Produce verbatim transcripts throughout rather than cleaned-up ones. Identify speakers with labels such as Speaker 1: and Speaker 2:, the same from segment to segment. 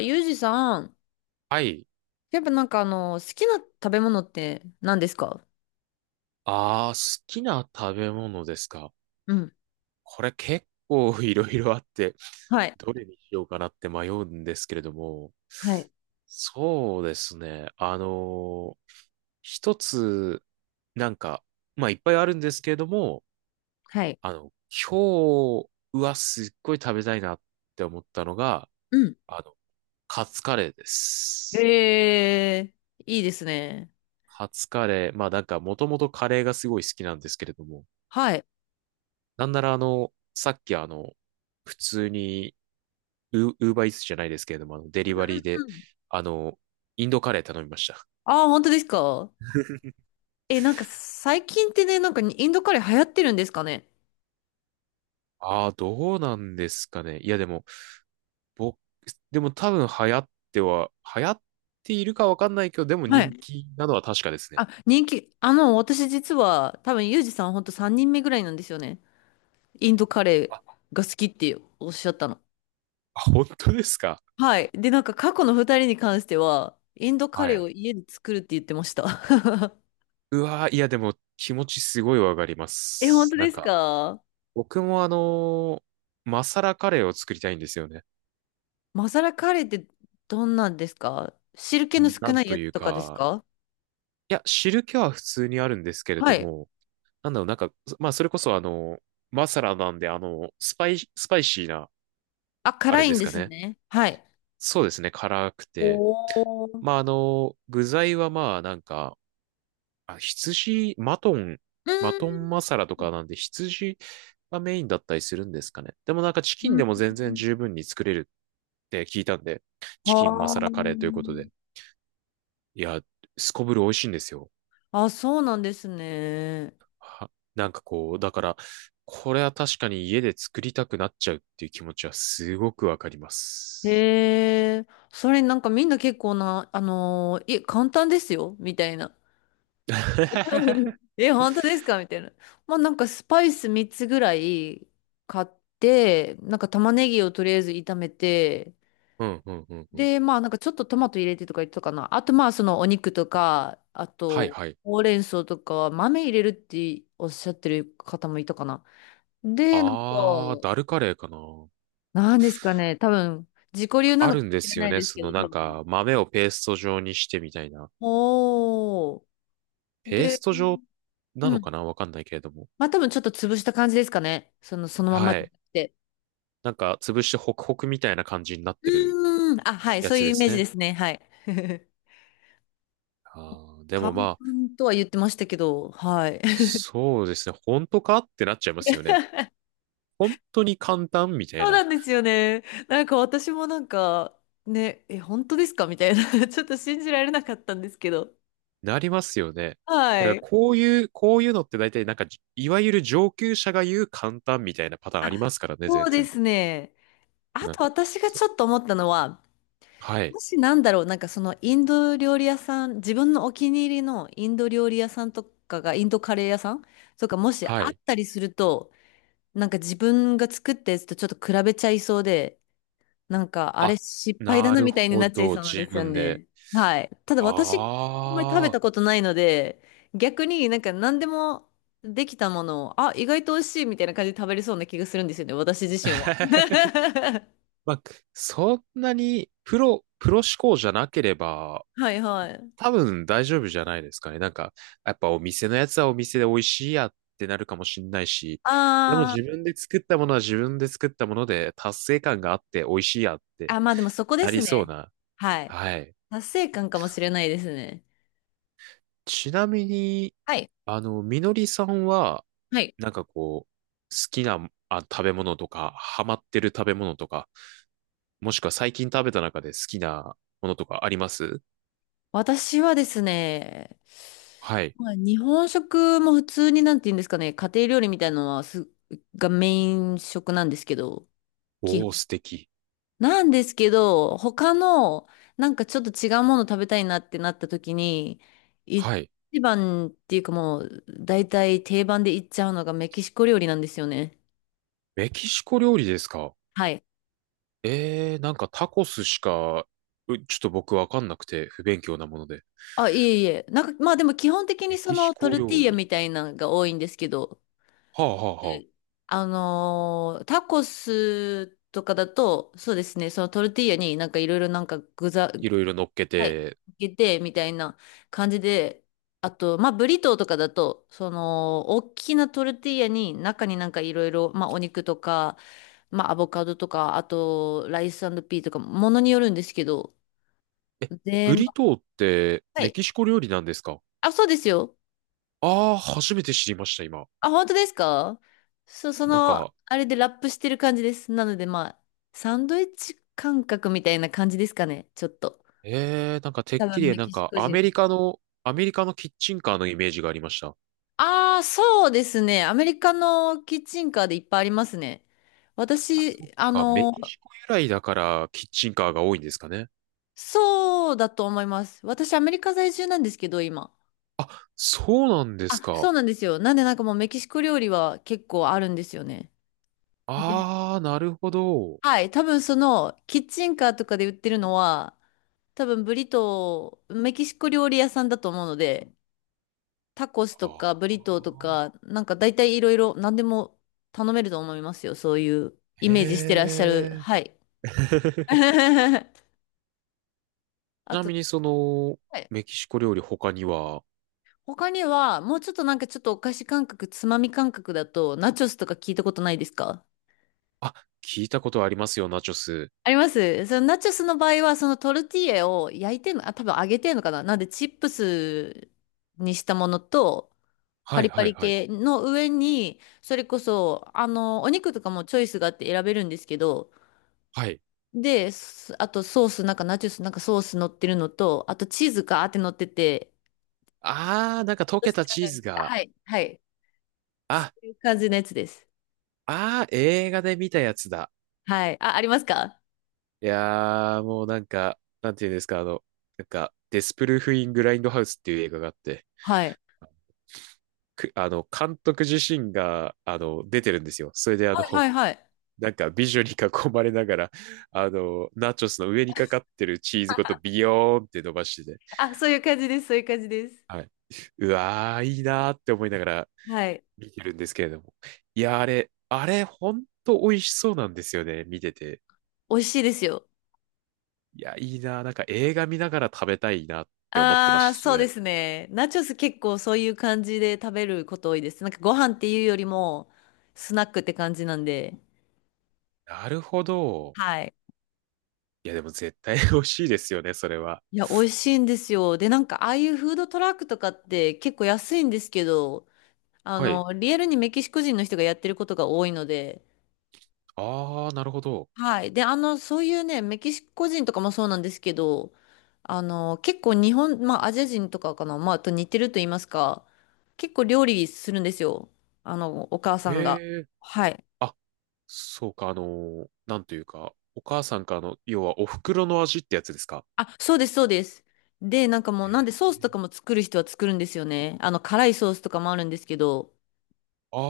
Speaker 1: あ、ユージさん。
Speaker 2: はい。
Speaker 1: やっぱなんかあの、好きな食べ物って何ですか？
Speaker 2: ああ、好きな食べ物ですか。
Speaker 1: うん。
Speaker 2: これ結構 いろいろあって、
Speaker 1: はい。
Speaker 2: どれにしようかなって迷うんですけれども、
Speaker 1: はい。
Speaker 2: そうですね。あの一つ、なんか、まあいっぱいあるんですけれども、
Speaker 1: はい。
Speaker 2: あの、今日はすっごい食べたいなって思ったのが、
Speaker 1: うん。
Speaker 2: あの、カツカレーです。
Speaker 1: へえ、いいですね。
Speaker 2: カツカレー、まあなんかもともとカレーがすごい好きなんですけれども、
Speaker 1: はい。
Speaker 2: なんならあの、さっきあの、普通にウ、ウーバーイーツじゃないですけれども、あの、デリ
Speaker 1: う
Speaker 2: バ
Speaker 1: ん
Speaker 2: リーで、
Speaker 1: うんうん。
Speaker 2: あの、インドカレー頼みました。
Speaker 1: ああ、本当ですか？え、なんか最近ってね、なんかインドカレー流行ってるんですかね？
Speaker 2: ああ、どうなんですかね。いや、でも、僕、でも多分流行っては、流行っているかわかんないけど、でも
Speaker 1: は
Speaker 2: 人
Speaker 1: い。
Speaker 2: 気なのは確かですね。
Speaker 1: あ、人気、あの、私実は多分ユージさんほんとさんにんめぐらいなんですよね。インドカレ
Speaker 2: あ、
Speaker 1: ーが好きっておっしゃったの。
Speaker 2: あ本当ですか。
Speaker 1: はい。で、なんか過去のふたりに関しては、インドカ
Speaker 2: は
Speaker 1: レー
Speaker 2: い。
Speaker 1: を家で作るって言ってました。
Speaker 2: うわー、いや、でも気持ちすごいわかりま
Speaker 1: え、本
Speaker 2: す。
Speaker 1: 当
Speaker 2: な
Speaker 1: で
Speaker 2: ん
Speaker 1: す
Speaker 2: か、
Speaker 1: か？
Speaker 2: 僕もあのーマサラカレーを作りたいんですよね。
Speaker 1: マサラカレーってどんなんですか？汁気の少
Speaker 2: なん
Speaker 1: ない
Speaker 2: と
Speaker 1: やつ
Speaker 2: いう
Speaker 1: とかです
Speaker 2: か、
Speaker 1: か？
Speaker 2: いや、汁気は普通にあるんですけれ
Speaker 1: は
Speaker 2: ど
Speaker 1: い。
Speaker 2: も、なんだろう、なんか、まあ、それこそあの、マサラなんで、あの、スパイ、スパイシーな、
Speaker 1: あ、
Speaker 2: あ
Speaker 1: 辛
Speaker 2: れ
Speaker 1: い
Speaker 2: で
Speaker 1: ん
Speaker 2: す
Speaker 1: で
Speaker 2: か
Speaker 1: す
Speaker 2: ね。
Speaker 1: ね。はい。
Speaker 2: そうですね、辛く
Speaker 1: お
Speaker 2: て。
Speaker 1: ー。
Speaker 2: まあ、あの、具材はまあ、なんか、あ、羊、マトン、マトンマサラとかなんで、羊がメインだったりするんですかね。でもなんか、チ
Speaker 1: う
Speaker 2: キンで
Speaker 1: ん。
Speaker 2: も全然十分に作れるって聞いたんで、チキンマ
Speaker 1: はあ
Speaker 2: サラカレーということ
Speaker 1: ー。
Speaker 2: で。いや、すこぶる美味しいんですよ。
Speaker 1: あ、そうなんですね。
Speaker 2: は、なんかこう、だから、これは確かに家で作りたくなっちゃうっていう気持ちはすごくわかります。
Speaker 1: へえ。それなんかみんな結構な、あのー、いえ、簡単ですよ、みたいな。え、本当ですかみたいな。まあなんかスパイスみっつぐらい買って、なんか玉ねぎをとりあえず炒めて、
Speaker 2: うん、うん、うん、うん。
Speaker 1: で、まあなんかちょっとトマト入れてとか言ってたかな。あとまあそのお肉とか、あ
Speaker 2: はい、
Speaker 1: と
Speaker 2: はい。
Speaker 1: ほうれん草とか豆入れるっておっしゃってる方もいたかな。で、なんか、
Speaker 2: あー、ダルカレーかな。
Speaker 1: なんですかね、多分自己流な
Speaker 2: あ
Speaker 1: のか
Speaker 2: る
Speaker 1: も
Speaker 2: んで
Speaker 1: しれ
Speaker 2: す
Speaker 1: な
Speaker 2: よ
Speaker 1: い
Speaker 2: ね。
Speaker 1: です
Speaker 2: そ
Speaker 1: けど、
Speaker 2: のな
Speaker 1: 多
Speaker 2: ん
Speaker 1: 分。
Speaker 2: か、豆をペースト状にしてみたいな。
Speaker 1: おー。
Speaker 2: ペース
Speaker 1: で、
Speaker 2: ト状な
Speaker 1: う
Speaker 2: の
Speaker 1: ん。
Speaker 2: かなわかんないけれども。
Speaker 1: まあ多分ちょっと潰した感じですかね。その、そのまま
Speaker 2: は
Speaker 1: じゃな
Speaker 2: い。
Speaker 1: くて。
Speaker 2: なんか、潰してホクホクみたいな感じになってる
Speaker 1: うーん。あ、はい。
Speaker 2: や
Speaker 1: そう
Speaker 2: つ
Speaker 1: いう
Speaker 2: で
Speaker 1: イメ
Speaker 2: す
Speaker 1: ージ
Speaker 2: ね。
Speaker 1: ですね。はい。
Speaker 2: あー、で
Speaker 1: 簡
Speaker 2: もまあ、
Speaker 1: 単とは言ってましたけど、はい。
Speaker 2: そうですね。本当かってなっちゃいますよね。本当に簡単みたい
Speaker 1: そう
Speaker 2: な。
Speaker 1: なんですよね。なんか私もなんか、ね、え、本当ですかみたいな ちょっと信じられなかったんですけど。
Speaker 2: なりますよね。
Speaker 1: は
Speaker 2: なんか
Speaker 1: い。
Speaker 2: こういう、こういうのって大体なんかいわゆる上級者が言う簡単みたいなパターンありますからね、
Speaker 1: そ
Speaker 2: 全
Speaker 1: うで
Speaker 2: 然。
Speaker 1: すね。あ
Speaker 2: なん
Speaker 1: と
Speaker 2: か、
Speaker 1: 私が
Speaker 2: そ
Speaker 1: ちょっと思ったのは、
Speaker 2: は
Speaker 1: も
Speaker 2: い、
Speaker 1: しなんだろう、なんかそのインド料理屋さん、自分のお気に入りのインド料理屋さんとかが、インドカレー屋さんとかもしあ
Speaker 2: は
Speaker 1: っ
Speaker 2: い。
Speaker 1: たりすると、なんか自分が作ったやつとちょっと比べちゃいそうで、なんか、あれ
Speaker 2: あ、
Speaker 1: 失敗だ
Speaker 2: な
Speaker 1: な
Speaker 2: る
Speaker 1: みたいに
Speaker 2: ほ
Speaker 1: なっちゃい
Speaker 2: ど、
Speaker 1: そうなんで
Speaker 2: 自
Speaker 1: すよ
Speaker 2: 分で。
Speaker 1: ね。はい。ただ私、あんまり食べ
Speaker 2: ああ。
Speaker 1: たことないので、逆になんか何でもできたものを、あ、意外と美味しいみたいな感じで食べれそうな気がするんですよね、私自身は。
Speaker 2: まあ、そんなにプロ、プロ思考じゃなければ、
Speaker 1: はいはい。
Speaker 2: 多分大丈夫じゃないですかね。なんか、やっぱお店のやつはお店で美味しいやってなるかもしんないし、でも
Speaker 1: あ
Speaker 2: 自
Speaker 1: ー、
Speaker 2: 分で作ったものは自分で作ったもので達成感があって美味しいやって
Speaker 1: あ、まあでもそこで
Speaker 2: なり
Speaker 1: す
Speaker 2: そう
Speaker 1: ね。
Speaker 2: な。
Speaker 1: はい。
Speaker 2: はい。
Speaker 1: 達成感かもしれないですね。
Speaker 2: ちなみに、
Speaker 1: はい。
Speaker 2: あの、みのりさんは、
Speaker 1: はい。
Speaker 2: なんかこう、好きな、あ、食べ物とか、ハマってる食べ物とか、もしくは最近食べた中で好きなものとかあります？
Speaker 1: 私はですね、
Speaker 2: はい。
Speaker 1: まあ、日本食も普通になんて言うんですかね、家庭料理みたいなのはす、がメイン食なんですけど、基
Speaker 2: おー、
Speaker 1: 本。
Speaker 2: 素敵。
Speaker 1: なんですけど、他のなんかちょっと違うもの食べたいなってなった時に、一
Speaker 2: はい。
Speaker 1: 番っていうかもう大体定番でいっちゃうのがメキシコ料理なんですよね。
Speaker 2: メキシコ料理ですか？
Speaker 1: はい。
Speaker 2: ええー、なんかタコスしか、うちょっと僕わかんなくて、不勉強なもので。
Speaker 1: あ、いえいえ。なんかまあでも基本的
Speaker 2: メ
Speaker 1: にそ
Speaker 2: キシ
Speaker 1: のト
Speaker 2: コ
Speaker 1: ルティー
Speaker 2: 料
Speaker 1: ヤ
Speaker 2: 理。
Speaker 1: みたいなのが多いんですけど、
Speaker 2: はあはあはあ。
Speaker 1: であのータコスとかだと、そうですね、そのトルティーヤになんかいろいろなんか具材、
Speaker 2: いろいろ乗っけ
Speaker 1: はい、か
Speaker 2: て。
Speaker 1: けてみたいな感じで、あと、まあ、ブリトーとかだと、その、大きなトルティーヤに中になんかいろいろ、まあ、お肉とか、まあ、アボカドとか、あと、ライスピーとか、ものによるんですけど、
Speaker 2: え、ブ
Speaker 1: 全部、
Speaker 2: リトーって
Speaker 1: は
Speaker 2: メ
Speaker 1: い。
Speaker 2: キシコ料理なんですか？
Speaker 1: あ、そうですよ。
Speaker 2: ああー、初めて知りました、今。
Speaker 1: あ、本当ですか？そ、そ
Speaker 2: なん
Speaker 1: の、
Speaker 2: か、
Speaker 1: あれでラップしてる感じです。なので、まあ、サンドイッチ感覚みたいな感じですかね、ちょっと。
Speaker 2: ええー、なんかてっ
Speaker 1: 多
Speaker 2: き
Speaker 1: 分
Speaker 2: り
Speaker 1: メ
Speaker 2: なん
Speaker 1: キシ
Speaker 2: か
Speaker 1: コ
Speaker 2: ア
Speaker 1: 人。
Speaker 2: メリカの、アメリカのキッチンカーのイメージがありました。
Speaker 1: ああ、そうですね。アメリカのキッチンカーでいっぱいありますね。
Speaker 2: あ、そっ
Speaker 1: 私、あ
Speaker 2: か、メ
Speaker 1: の、
Speaker 2: キシコ由来だからキッチンカーが多いんですかね。
Speaker 1: そうだと思います。私、アメリカ在住なんですけど、今。
Speaker 2: あ、そうなんです
Speaker 1: あ、そ
Speaker 2: か。
Speaker 1: うなんですよ。なんで、なんかもうメキシコ料理は結構あるんですよね。で、
Speaker 2: ああ、なるほど。
Speaker 1: はい、多分その、キッチンカーとかで売ってるのは、多分ブリトー、メキシコ料理屋さんだと思うので、タコス
Speaker 2: あ
Speaker 1: とか
Speaker 2: ー。
Speaker 1: ブリトーとか、なんか大体いろいろ何でも頼めると思いますよ。そういうイ
Speaker 2: へ
Speaker 1: メージしてらっしゃる。
Speaker 2: え。
Speaker 1: はい。
Speaker 2: ち
Speaker 1: あ
Speaker 2: な
Speaker 1: と、
Speaker 2: みにその、
Speaker 1: はい。
Speaker 2: メキシコ料理他には？
Speaker 1: 他には、もうちょっとなんかちょっとお菓子感覚、つまみ感覚だと、ナチョスとか聞いたことないですか？
Speaker 2: あ、聞いたことありますよ、ナチョス。
Speaker 1: あります。そのナチョスの場合は、そのトルティーヤを焼いてんの、あ、多分揚げてんのかな、なんでチップスにしたものと、パ
Speaker 2: はい
Speaker 1: リパ
Speaker 2: はい
Speaker 1: リ
Speaker 2: はい。
Speaker 1: 系の上に、それこそ、あの、お肉とかもチョイスがあって選べるんですけど、
Speaker 2: はい。
Speaker 1: で、すあとソース、なんかナチュス、なんかソース乗ってるのと、あとチーズがーって乗ってて、
Speaker 2: あー、なんか溶
Speaker 1: そ
Speaker 2: け
Speaker 1: して
Speaker 2: たチ
Speaker 1: あ
Speaker 2: ー
Speaker 1: る
Speaker 2: ズ
Speaker 1: ん
Speaker 2: が、
Speaker 1: はい、はい。そ
Speaker 2: あ、
Speaker 1: ういう感じのやつです。
Speaker 2: あー、映画で見たやつだ。
Speaker 1: はい。あ、ありますか？
Speaker 2: いやー、もうなんか、なんていうんですか、あの、なんか、デスプルーフ・イン・グラインドハウスっていう映画があって、
Speaker 1: はい。
Speaker 2: く、あの、監督自身が、あの、出てるんですよ。それであ
Speaker 1: はい、は
Speaker 2: の、
Speaker 1: い、はい。
Speaker 2: なんか美女に囲まれながら、あの、ナチョスの上にかかってるチーズごとビヨーンって伸ばしてて、
Speaker 1: あ、そういう感じです、そういう感じです。
Speaker 2: はい。うわー、いいなーって思いながら
Speaker 1: はい。
Speaker 2: 見てるんですけれども。いやー、あれ、あれ、ほんと美味しそうなんですよね、見てて。
Speaker 1: 美味しいですよ。
Speaker 2: いや、いいなー、なんか映画見ながら食べたいなって思ってま
Speaker 1: ああ、
Speaker 2: した、そ
Speaker 1: そうで
Speaker 2: れ。
Speaker 1: すね。ナチョス結構そういう感じで食べること多いです。なんかご飯っていうよりも、スナックって感じなんで。
Speaker 2: なるほど。
Speaker 1: はい。
Speaker 2: いや、でも絶対美味しいですよね、それは。
Speaker 1: いや、美味しいんですよ。で、なんか、ああいうフードトラックとかって結構安いんですけど、あ
Speaker 2: はい。
Speaker 1: の、リアルにメキシコ人の人がやってることが多いので、
Speaker 2: あー、なるほど。
Speaker 1: はい。で、あの、そういうね、メキシコ人とかもそうなんですけど、あの、結構日本、まあ、アジア人とかかな、まあ、と似てると言いますか、結構料理するんですよ。あの、お母さんが。
Speaker 2: えー。
Speaker 1: はい。
Speaker 2: あ、そうか、あのーなんというか、お母さんからの、要はお袋の味ってやつですか？
Speaker 1: あ、そうです、そうです。で、なんかもう、なんで
Speaker 2: え。
Speaker 1: ソースとかも作る人は作るんですよね。あの、辛いソースとかもあるんですけど、
Speaker 2: ああ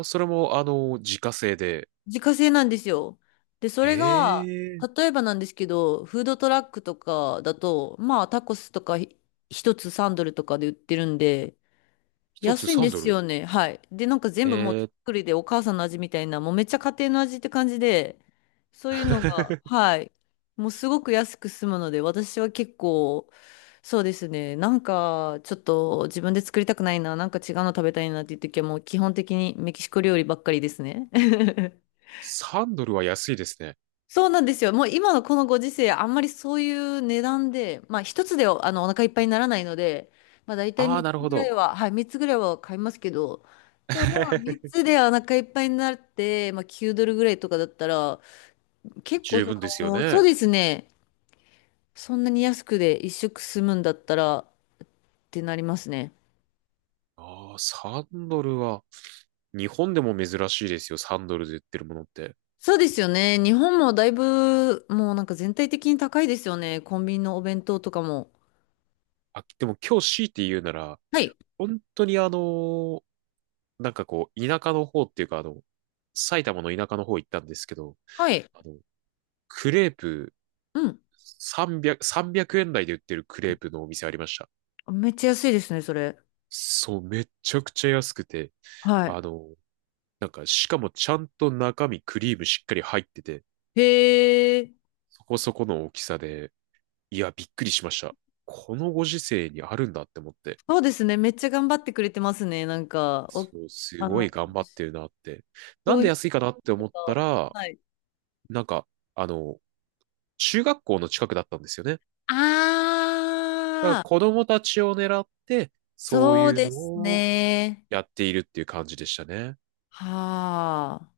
Speaker 2: ー、それも、あのー自家製で。
Speaker 1: 自家製なんですよ。で、そ
Speaker 2: え
Speaker 1: れが、
Speaker 2: えー、
Speaker 1: 例えばなんですけど、フードトラックとかだと、まあ、タコスとかひ一つさんドルとかで売ってるんで、
Speaker 2: 一つ
Speaker 1: 安いんです
Speaker 2: さんドルドル。
Speaker 1: よね。はい。で、なんか全
Speaker 2: え
Speaker 1: 部もう手
Speaker 2: ー、
Speaker 1: 作りでお母さんの味みたいな、もうめっちゃ家庭の味って感じで、そういうのが、はい。もうすごく安く済むので、私は結構、そうですね。なんか、ちょっと自分で作りたくないな、なんか違うの食べたいなっていう時はもう基本的にメキシコ料理ばっかりですね。
Speaker 2: さんドルドルは安いですね。
Speaker 1: そうなんですよ。もう今のこのご時世、あんまりそういう値段で、まあ一つであのお腹いっぱいにならないので、まあ大体
Speaker 2: ああ、
Speaker 1: みっつ
Speaker 2: なるほ
Speaker 1: ぐらい
Speaker 2: ど。
Speaker 1: は、はい、みっつぐらいは買いますけど、でもまあ3 つでお腹いっぱいになって、まあきゅうドルぐらいとかだったら、結構
Speaker 2: 十
Speaker 1: そ
Speaker 2: 分ですよ
Speaker 1: の、そう
Speaker 2: ね。
Speaker 1: ですね。そんなに安くで一食済むんだったらってなりますね。
Speaker 2: ああ、さんドルドルは、日本でも珍しいですよ、さんドルドルで売ってるものって。
Speaker 1: そうですよね。日本もだいぶもうなんか全体的に高いですよね。コンビニのお弁当とかも。
Speaker 2: あ、でも今日強いて言うなら、
Speaker 1: はい。
Speaker 2: 本当にあのーなんかこう、田舎の方っていうか、あの、埼玉の田舎の方行ったんですけど、
Speaker 1: はい。
Speaker 2: あの、クレープ
Speaker 1: うん。
Speaker 2: さんびゃく、さんえん台で売ってるクレープのお店ありました。
Speaker 1: めっちゃ安いですね、それ。
Speaker 2: そう、めちゃくちゃ安くて、
Speaker 1: は
Speaker 2: あの、なんか、しかもちゃんと中身クリームしっかり入ってて、
Speaker 1: い。へえ、
Speaker 2: そこそこの大きさで、いや、びっくりしました。このご時世にあるんだって思って、
Speaker 1: そうですね。めっちゃ頑張ってくれてますね。なんか、
Speaker 2: そ
Speaker 1: お、
Speaker 2: う、す
Speaker 1: あ
Speaker 2: ご
Speaker 1: の、
Speaker 2: い頑張ってるなって。な
Speaker 1: 消
Speaker 2: んで
Speaker 1: 費
Speaker 2: 安いかなって
Speaker 1: 者
Speaker 2: 思った
Speaker 1: と、
Speaker 2: ら、
Speaker 1: はい。
Speaker 2: なんか、あの、中学校の近くだったんですよね。だから
Speaker 1: ああ、
Speaker 2: 子供たちを狙って、そう
Speaker 1: そう
Speaker 2: いう
Speaker 1: で
Speaker 2: の
Speaker 1: す
Speaker 2: を
Speaker 1: ね。
Speaker 2: やっているっていう感じでしたね。
Speaker 1: はあ。